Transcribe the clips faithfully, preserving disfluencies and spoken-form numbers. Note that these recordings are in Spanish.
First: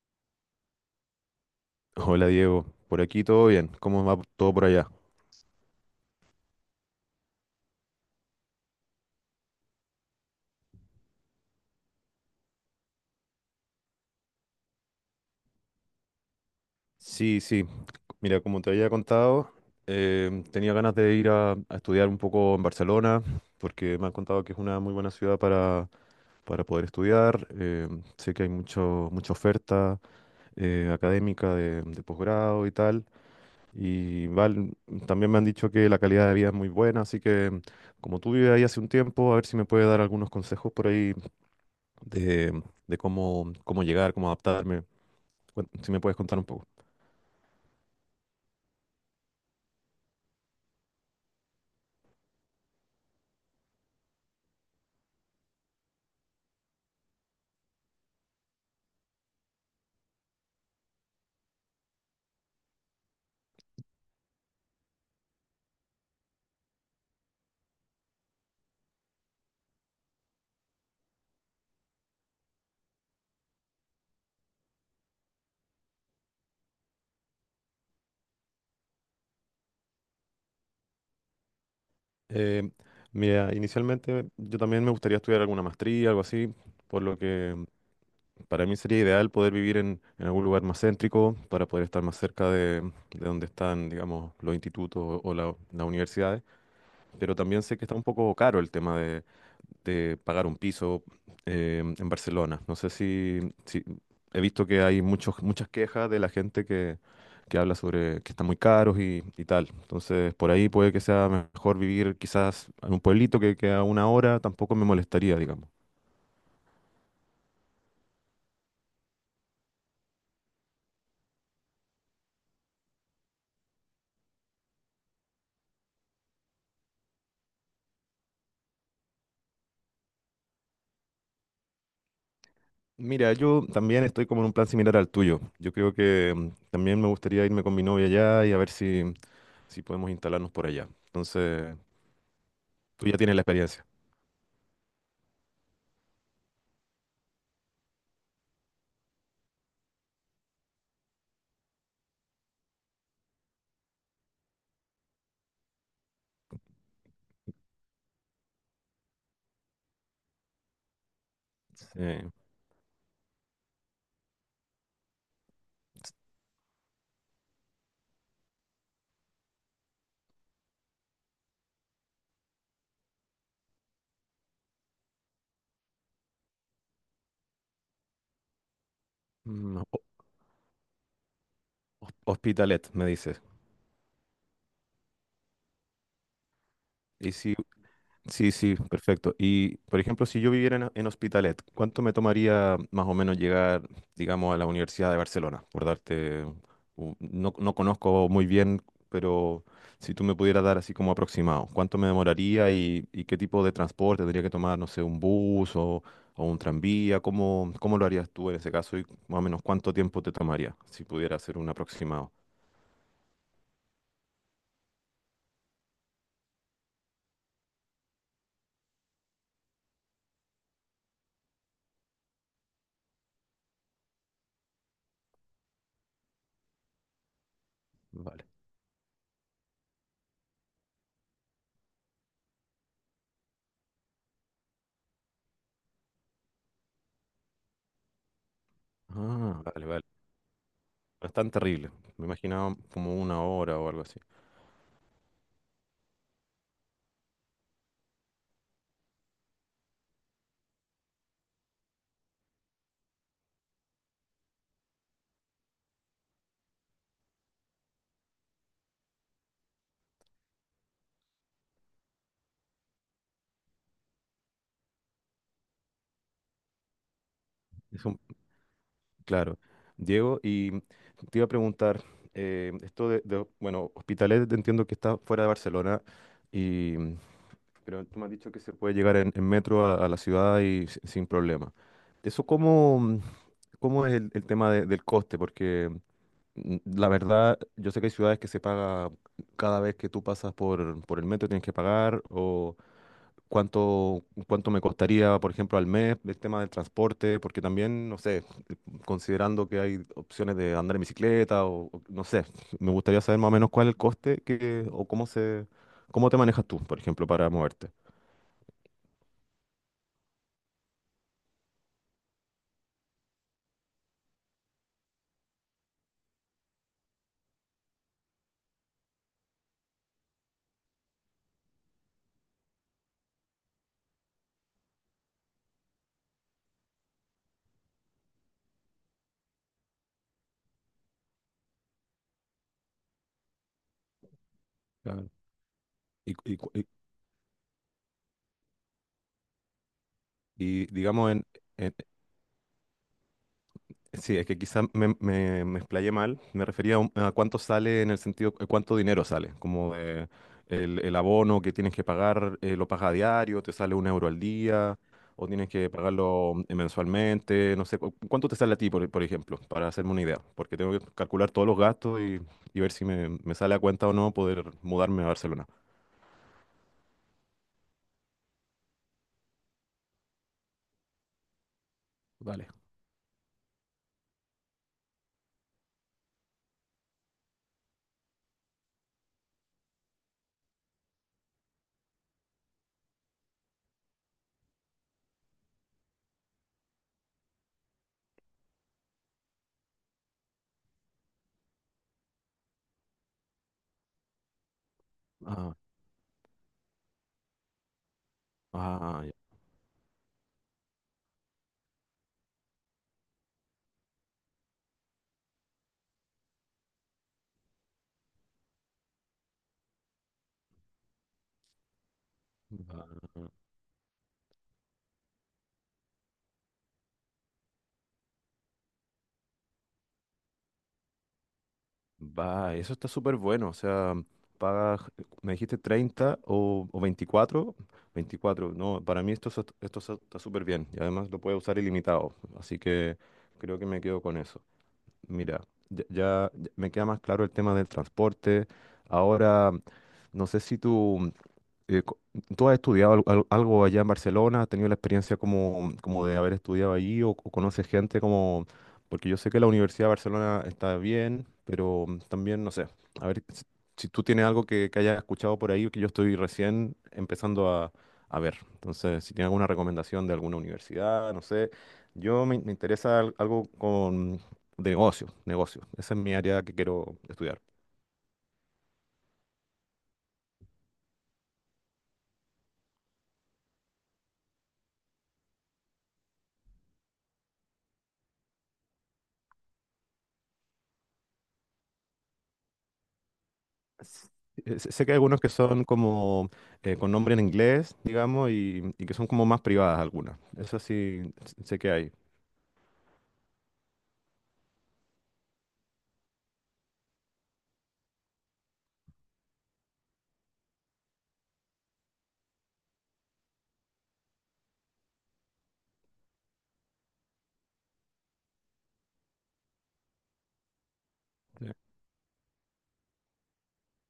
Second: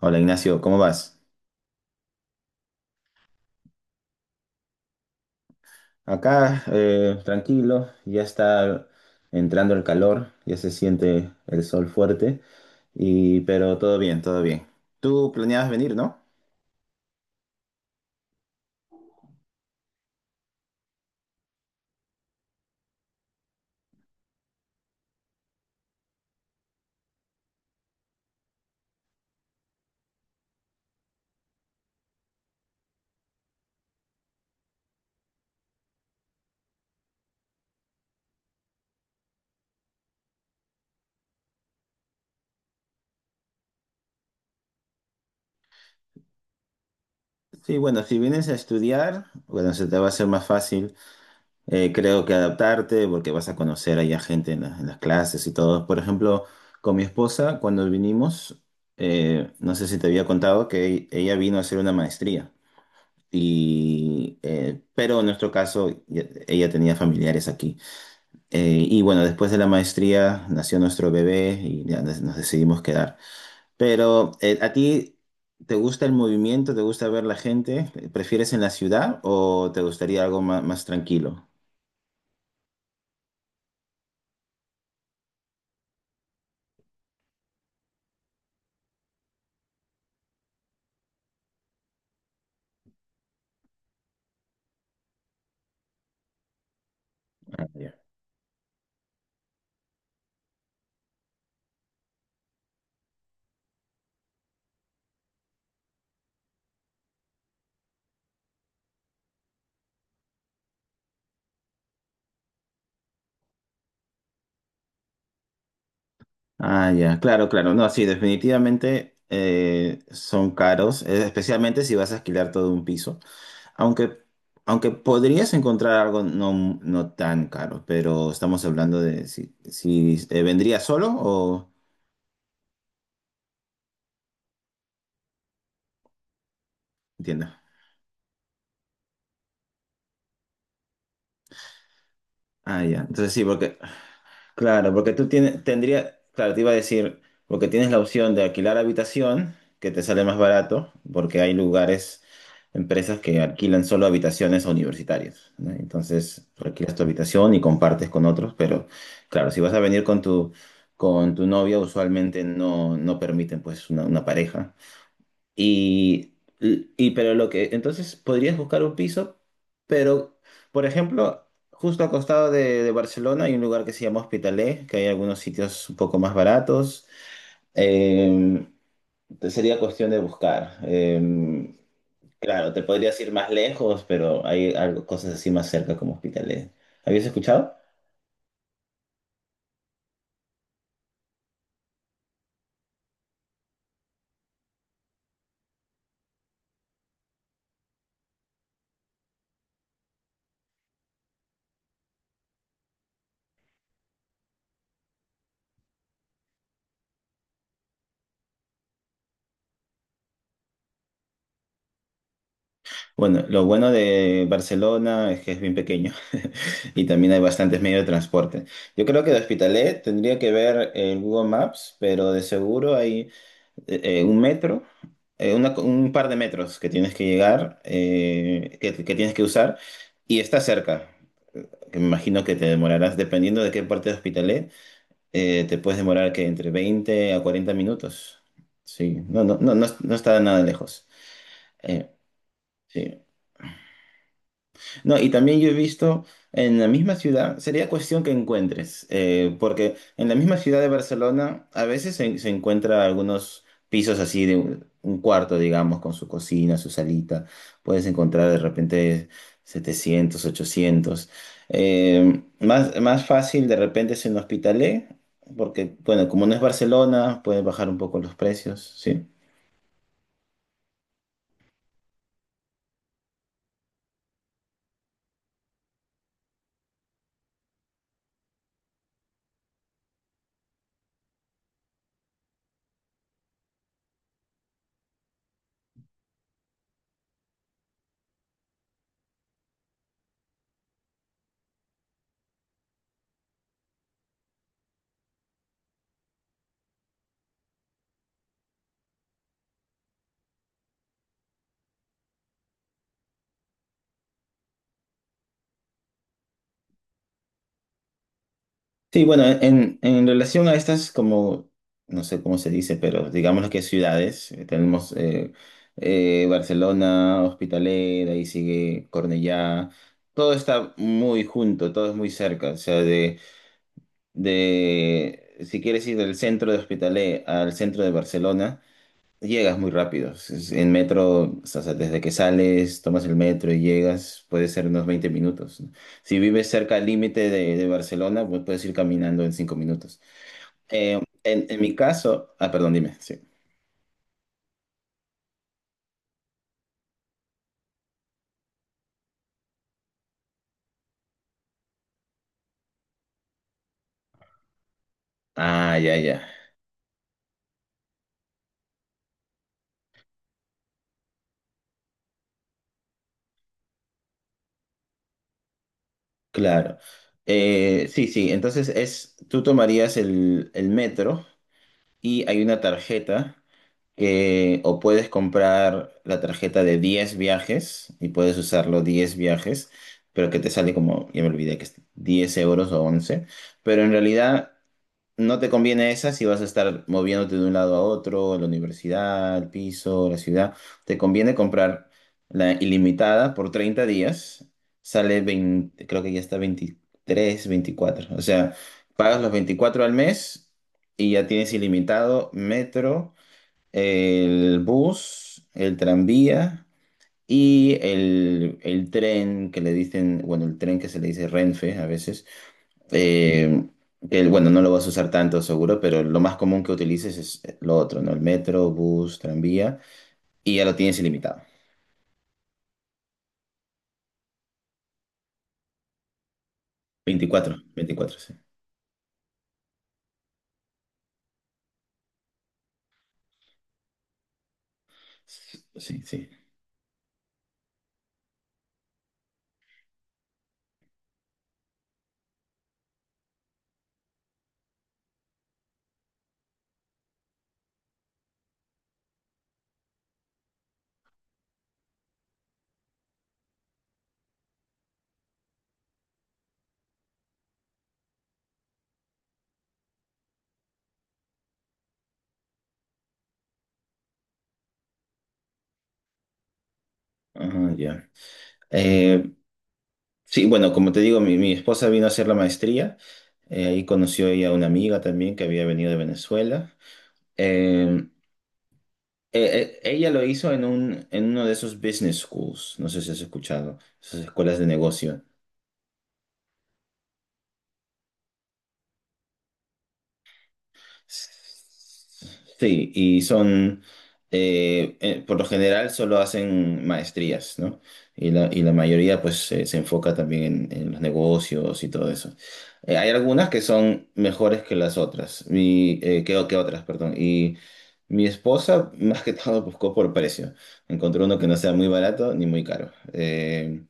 Hola Ignacio, ¿cómo vas? Hola Diego, por aquí todo bien, ¿cómo va todo por allá? Acá, eh, tranquilo, ya está entrando el calor, ya se siente el sol fuerte, y, pero todo bien, todo bien. Tú planeabas venir, ¿no? Sí, sí, mira, como te había contado, em, tenía ganas de ir a, a estudiar un poco en Barcelona, porque me han contado que es una muy buena ciudad para, para poder estudiar. Em, sé que hay mucho, mucha oferta eh, académica de, de posgrado y tal, y val- también me han dicho que la calidad de vida es muy buena, así que, em, como tú vives ahí hace un tiempo, a ver si me puedes dar algunos consejos por ahí de, de cómo, cómo llegar, cómo adaptarme. Cuen- Si me puedes contar un poco. Sí, bueno, si vienes a estudiar, bueno, se te va a hacer más fácil, eh, creo que adaptarte, porque vas a conocer allá gente en, la- en las clases y todo. Por ejemplo, con mi esposa, cuando vinimos, eh, no sé si te había contado que ella vino a hacer una maestría. Y, eh, pero en nuestro caso, ya- ella tenía familiares aquí. Eh, y bueno, después de la maestría nació nuestro bebé y ya nos, nos decidimos quedar. Pero, eh, ¿a ti te gusta el movimiento? ¿Te gusta ver la gente? ¿Prefieres en la ciudad o te gustaría algo ma- más tranquilo? Eh, Mira, inicialmente yo también me gustaría estudiar alguna maestría, algo así, por lo que para mí sería ideal poder vivir en, en algún lugar más céntrico para poder estar más cerca de, de donde están, digamos, los institutos o la- las universidades. Pero también Ah, sé que ya. está un poco caro el tema de, de pagar un piso eh, en Barcelona. No sé si, si- he visto que hay muchos, muchas quejas de la gente que, que habla sobre que están muy caros y, y tal. Entonces, por ahí puede que sea mejor vivir quizás en un pueblito que, que a una hora tampoco me molestaría, digamos. Ah, ya, claro, claro. No, sí, definitivamente eh, son caros, eh, especialmente si vas a alquilar todo un piso. Aunque, aunque podrías encontrar algo no, no tan caro, pero estamos hablando de si, si eh, vendría solo o... Mira, yo también estoy como en un plan similar al tuyo. Yo creo que, mm, también me gustaría Entiendo. irme con mi novia allá y a ver si, si podemos instalarnos por allá. Entonces, Ah, ya. tú ya Entonces tienes la sí, porque experiencia. claro, porque tú tienes, tendría, claro, te iba a decir, porque tienes la opción de alquilar habitación, que te sale más barato, porque hay lugares, empresas que alquilan solo habitaciones a universitarios, ¿no? Entonces, tú alquilas tu habitación y compartes con otros, pero claro, si vas a venir con tu, con tu novia, Sí. usualmente no, no permiten pues una, una pareja. Y, y pero lo que, entonces podrías buscar un piso, pero, por ejemplo, justo al costado de, de Barcelona hay un lugar que se llama Hospitalet, que hay algunos sitios un poco más baratos. Eh, Mm, Sería cuestión de ho- buscar. Eh, hos- claro, te Hospitalet, me podrías ir dices. más lejos, pero hay algo, cosas así más cerca como Hospitalet. ¿Habías Y si, escuchado? Sí, sí, perfecto. Y, por ejemplo, si yo viviera en, en Hospitalet, ¿cuánto me tomaría más o menos llegar, digamos, a la Universidad de Barcelona? Por darte, u- no, no conozco muy bien, pero si tú me pudieras dar así como aproximado, ¿cuánto me demoraría y, y qué tipo de transporte tendría que tomar? No sé, un bus o, o un tranvía. ¿Cómo, cómo lo harías tú en ese caso y más o menos cuánto tiempo te tomaría si pudiera hacer un aproximado? Bueno, lo bueno de Barcelona es que es bien pequeño y también hay bastantes medios de transporte. Yo creo que de Hospitalet tendría que ver el Google Maps, pero de seguro hay eh, eh, un metro, eh, una- un par de metros que tienes que llegar, Vale. eh, que, que tienes que usar y está cerca. Que me imagino que te demorarás, dependiendo de qué parte de Hospitalet, eh, te puedes demorar que entre veinte a cuarenta minutos. Sí, no, no, Ah, no, no, vale, vale. no está nada lejos. No es tan terrible. Eh, Me imaginaba como sí. una hora o algo así. No, y también yo he visto en la misma ciudad, sería cuestión que encuentres, eh, porque en la misma ciudad de Barcelona a veces se, se encuentra algunos pisos así de un, un cuarto, digamos, con su cocina, su salita. Puedes encontrar de repente setecientos ochocientos. Eh, más, más fácil de repente es en Hospitalet, porque, bueno, como no es Barcelona, pueden bajar un Es poco un, los precios, ¿sí? claro. Diego, y te iba a preguntar, eh, esto de, de- bueno, Hospitalet entiendo que está fuera de Barcelona, y, pero tú me has dicho que se puede llegar en, en metro a, a la ciudad y si- sin problema. ¿Eso cómo, cómo es el, el tema de- del coste? Porque, mm, la verdad, yo sé que hay ciudades que se paga cada vez que tú pasas por, por el metro, tienes que pagar, cuánto, cuánto me costaría, por ejemplo, al mes el tema del transporte, porque también, no sé, considerando que hay opciones de andar en bicicleta o, o no sé, me gustaría saber más o menos cuál es el coste que, o cómo se, cómo te manejas tú, por ejemplo, para moverte. Sí, bueno, en, en relación a estas, como, no sé cómo se dice, pero digamos que ciudades, eh, tenemos eh, eh, Barcelona, Hospitalet, ahí sigue Cornellá, todo está muy junto, todo es muy cerca, o sea, de, de, si quieres ir del centro de Hospitalet al centro de Barcelona, llegas muy rápido. Si Es- En metro, o sea, desde que sales, tomas el metro y llegas, puede ser unos Claro. veinte minutos, ¿no? Y, Si y, vives cu- y- cerca al límite de, de Barcelona, pues puedes ir caminando en cinco minutos. y Eh, digamos, en, en, en mi en, caso, ah, perdón, dime, sí. Sí, es que quizá me, me, me explayé mal. Me refería a, un- a cuánto sale en el sentido, eh, cuánto dinero sale. Como de el, el abono que tienes que pagar, eh, lo pagas a diario, te sale un euro al día, o tienes que Ah, ya, ya, pagarlo eh, mensualmente. No sé, cu- ¿cuánto te sale a ti, por, por ejemplo? Para hacerme una idea. Porque tengo que calcular todos los gastos y, y ver si me, me sale a cuenta o no poder mudarme a Barcelona. claro. Eh, sí, sí, entonces es, tú tomarías el, el metro y hay Vale. una tarjeta eh, o puedes comprar la tarjeta de diez viajes y puedes usarlo diez viajes, pero que te sale como, ya me olvidé que es diez euros o once, pero en realidad no te conviene esa si vas a estar moviéndote de un lado a otro, la universidad, el piso, la ciudad, te conviene comprar la ilimitada por treinta días, sale Ah, veinte, creo que ya está veintitrés veinticuatro, o sea, ah, pagas los veinticuatro al mes. Y ya tienes ilimitado metro, el bus, el tranvía y el, el tren que le dicen, bueno, el tren que se le dice Renfe a veces, ya. eh, que bueno, no lo vas a usar tanto seguro, pero lo más común que utilices es lo otro, ¿no? El metro, bus, tranvía, y ya lo tienes ilimitado. Va, eso está súper bueno. O sea, pagas, eh, me dijiste treinta o, o veinticuatro. Veinticuatro, veinticuatro, sí. 24, no, para mí esto, es- esto es- está súper bien. Y además lo puedo usar ilimitado. Así que creo que me quedo con eso. Mira, ya, Sí, sí. ya- ya me queda más claro el tema del transporte. Ahora, no sé si tú, eh, co- ¿tú has estudiado al- al- algo allá en Barcelona? ¿Has tenido la experiencia como, como de haber estudiado allí, o, o conoces gente como... Porque yo sé que la Universidad de Barcelona está bien, pero, mm, también, no sé, a ver si, si tú tienes algo que, que hayas escuchado por ahí, que yo estoy recién empezando a, a ver. Entonces, si tienes alguna recomendación de alguna universidad, no sé. Yo me, me interesa al- algo con de negocio, negocio. Esa es mi área que quiero estudiar. Ajá, ya. Eh, sí, bueno, como te digo, mi, mi esposa vino a hacer la maestría. Eh, ahí conoció ella a una amiga también que había venido de Venezuela. Eh, Eh, eh, ella lo hizo en un, en uno de esos business schools, no sé si has escuchado, S- esas escuelas eh, de Sé que hay algunos negocio. que son como, eh, con nombre en inglés, digamos, y, y que son como más privadas algunas. Eso sí, s- sé que hay. Sí, y son, eh, eh, por lo general solo hacen maestrías, ¿no? Y la, y la mayoría pues se, se enfoca también en, en los negocios y todo eso. Eh, hay algunas que son mejores que las otras, y, eh, que, que otras, perdón. Y mi esposa más que todo buscó por precio. Encontró uno que Eh, no sea muy barato ni muy caro. Eh,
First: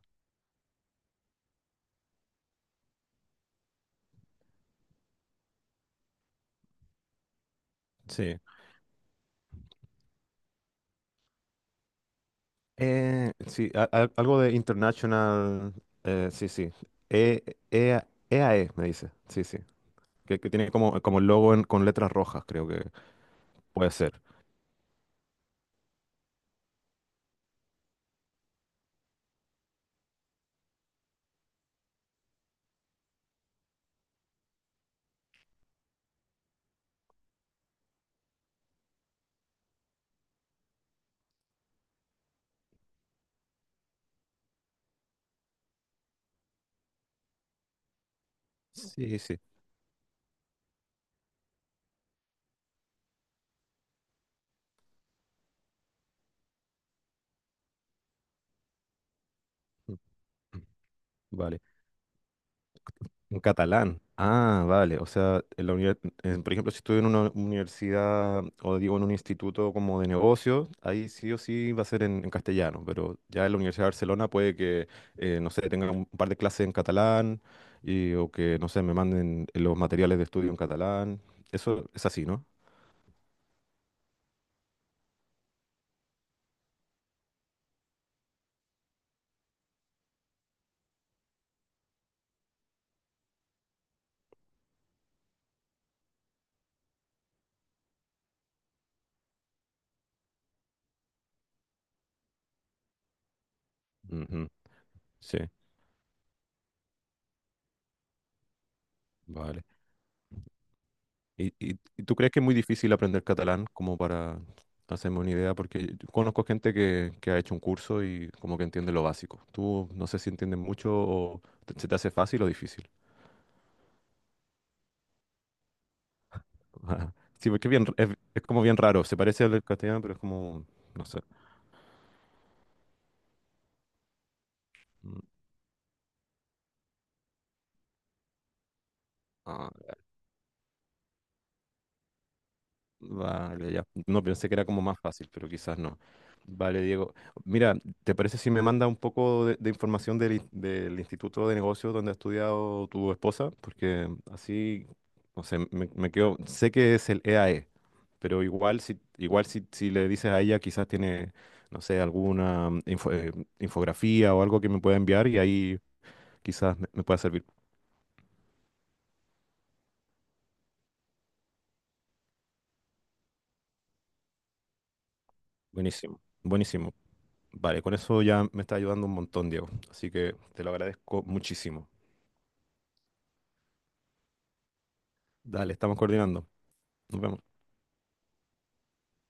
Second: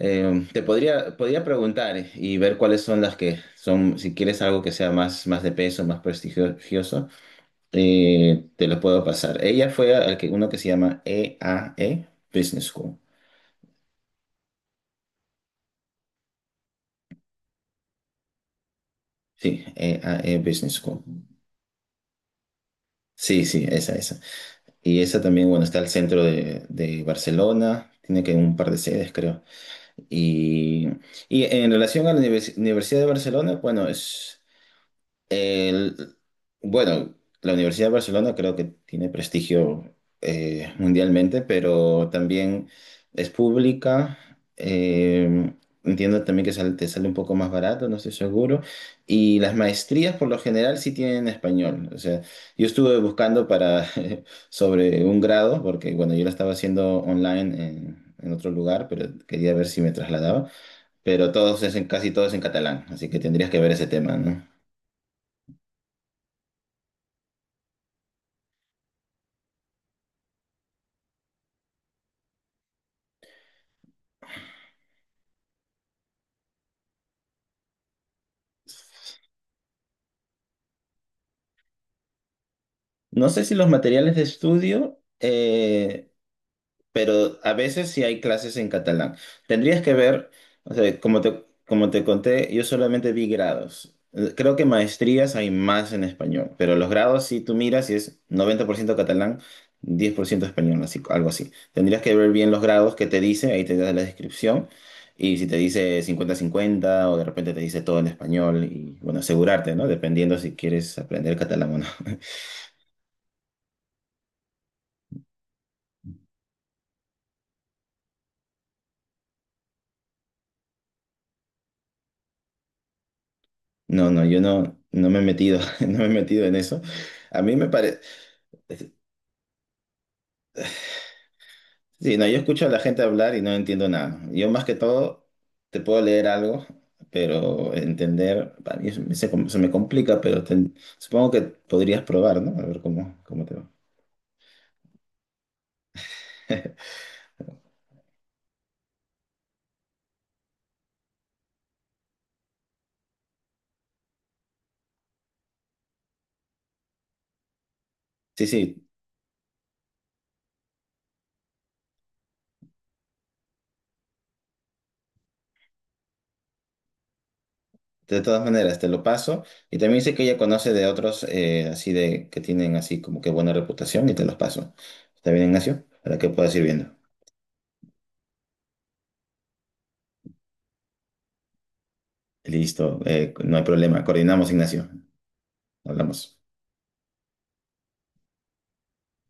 Eh, Te podría, podría preguntar eh, y ver cuáles son las que son, si quieres algo que sea más, más de peso, más prestigioso, Sí. eh, te lo puedo pasar. Ella fue al que, uno que se llama E A E Business School. Eh, sí, a- a- algo de international. Eh, sí, sí. E, E- EAE, me dice. Sí, Sí, sí. E A E Que, que tiene Business School. como, como el logo en- con letras rojas, creo que Sí, sí, puede esa, esa. ser. Y esa también, bueno, está al centro de, de Barcelona, tiene que un par de sedes, creo. Y, y en relación a la univers- Universidad de Barcelona, bueno, es... El- bueno, la Universidad de Barcelona creo que tiene prestigio eh, mundialmente, pero también es pública. eh, Entiendo también que sale- te sale un poco más barato, no estoy seguro. Sí, sí. Y las maestrías por lo general sí tienen español. O sea, yo estuve buscando para sobre un grado, porque bueno, yo lo estaba haciendo online en, en otro lugar, pero quería ver si me Mm, trasladaba. mm. Pero Vale. todos es en, casi todos en catalán, así que Un tendrías que ver ese catalán. tema, ¿no? Ah, vale. O sea, en la univers- en- por ejemplo, si estoy en una universidad o digo en un instituto como de negocios, ahí sí o sí va a ser en, en castellano, pero ya en la Universidad de Barcelona puede que, eh, no sé, tenga un par de clases en catalán y, o que, no sé, me manden los materiales de estudio en catalán. Eso es así, ¿no? No sé si los materiales de estudio, eh, pero a veces sí hay clases en catalán. Tendrías que ver, o sea, como te, como te conté, yo solamente vi grados. Eh, Creo que maestrías hay más en español, pero los grados si tú miras y es noventa por ciento catalán, diez por ciento español, así, algo así. Tendrías que ver bien los grados que te dice, ahí te da la Ujú. descripción, y Sí, si te dice cincuenta-cincuenta o de repente te dice todo en español, y bueno, vale. asegurarte, ¿no? Dependiendo si quieres aprender ¿Y, catalán o y- no. y tú crees que es muy difícil aprender catalán como para hacerme una idea? Porque yo conozco gente que, que ha hecho un curso y como que entiende lo básico. Tú no sé si entiendes mucho o te- se te hace fácil o difícil. No, no, yo no, no me he metido, no me he metido en eso. A Sí, mí me porque es bien, r- parece, es, es como bien raro. Se parece al del castellano, pero es como, no sé. sí, no, yo escucho a la gente hablar y no entiendo nada. Yo más que Mm. todo te puedo leer algo, pero entender, para mí se, se com- se me complica, pero ten- supongo que podrías probar, ¿no? A ver cómo, cómo te va. Vale, ya. No pensé que era como más fácil, pero quizás no. Vale, Diego. Mira, ¿te parece si me manda un poco de, de información del, in- del Instituto de Negocios donde ha estudiado tu esposa? Porque así, no sé, me, me quedo. Sé que es el E A E, pero Sí, igual sí, si, igual si, si le dices a ella, quizás tiene, no sé, alguna mm, info- eh, infografía o algo que me pueda enviar y ahí quizás me, me pueda servir. de todas maneras, te lo paso. Y también sé que ella conoce de otros eh, así de que tienen así como que buena reputación y te los paso. ¿Está bien, Ignacio? Para Buenísimo, que puedas ir buenísimo. viendo. Vale, con eso ya me está ayudando un montón, Diego. Así que te lo agradezco muchísimo. Listo, eh, no hay problema. Coordinamos, Ignacio. Dale, estamos Hablamos. coordinando. Nos vemos.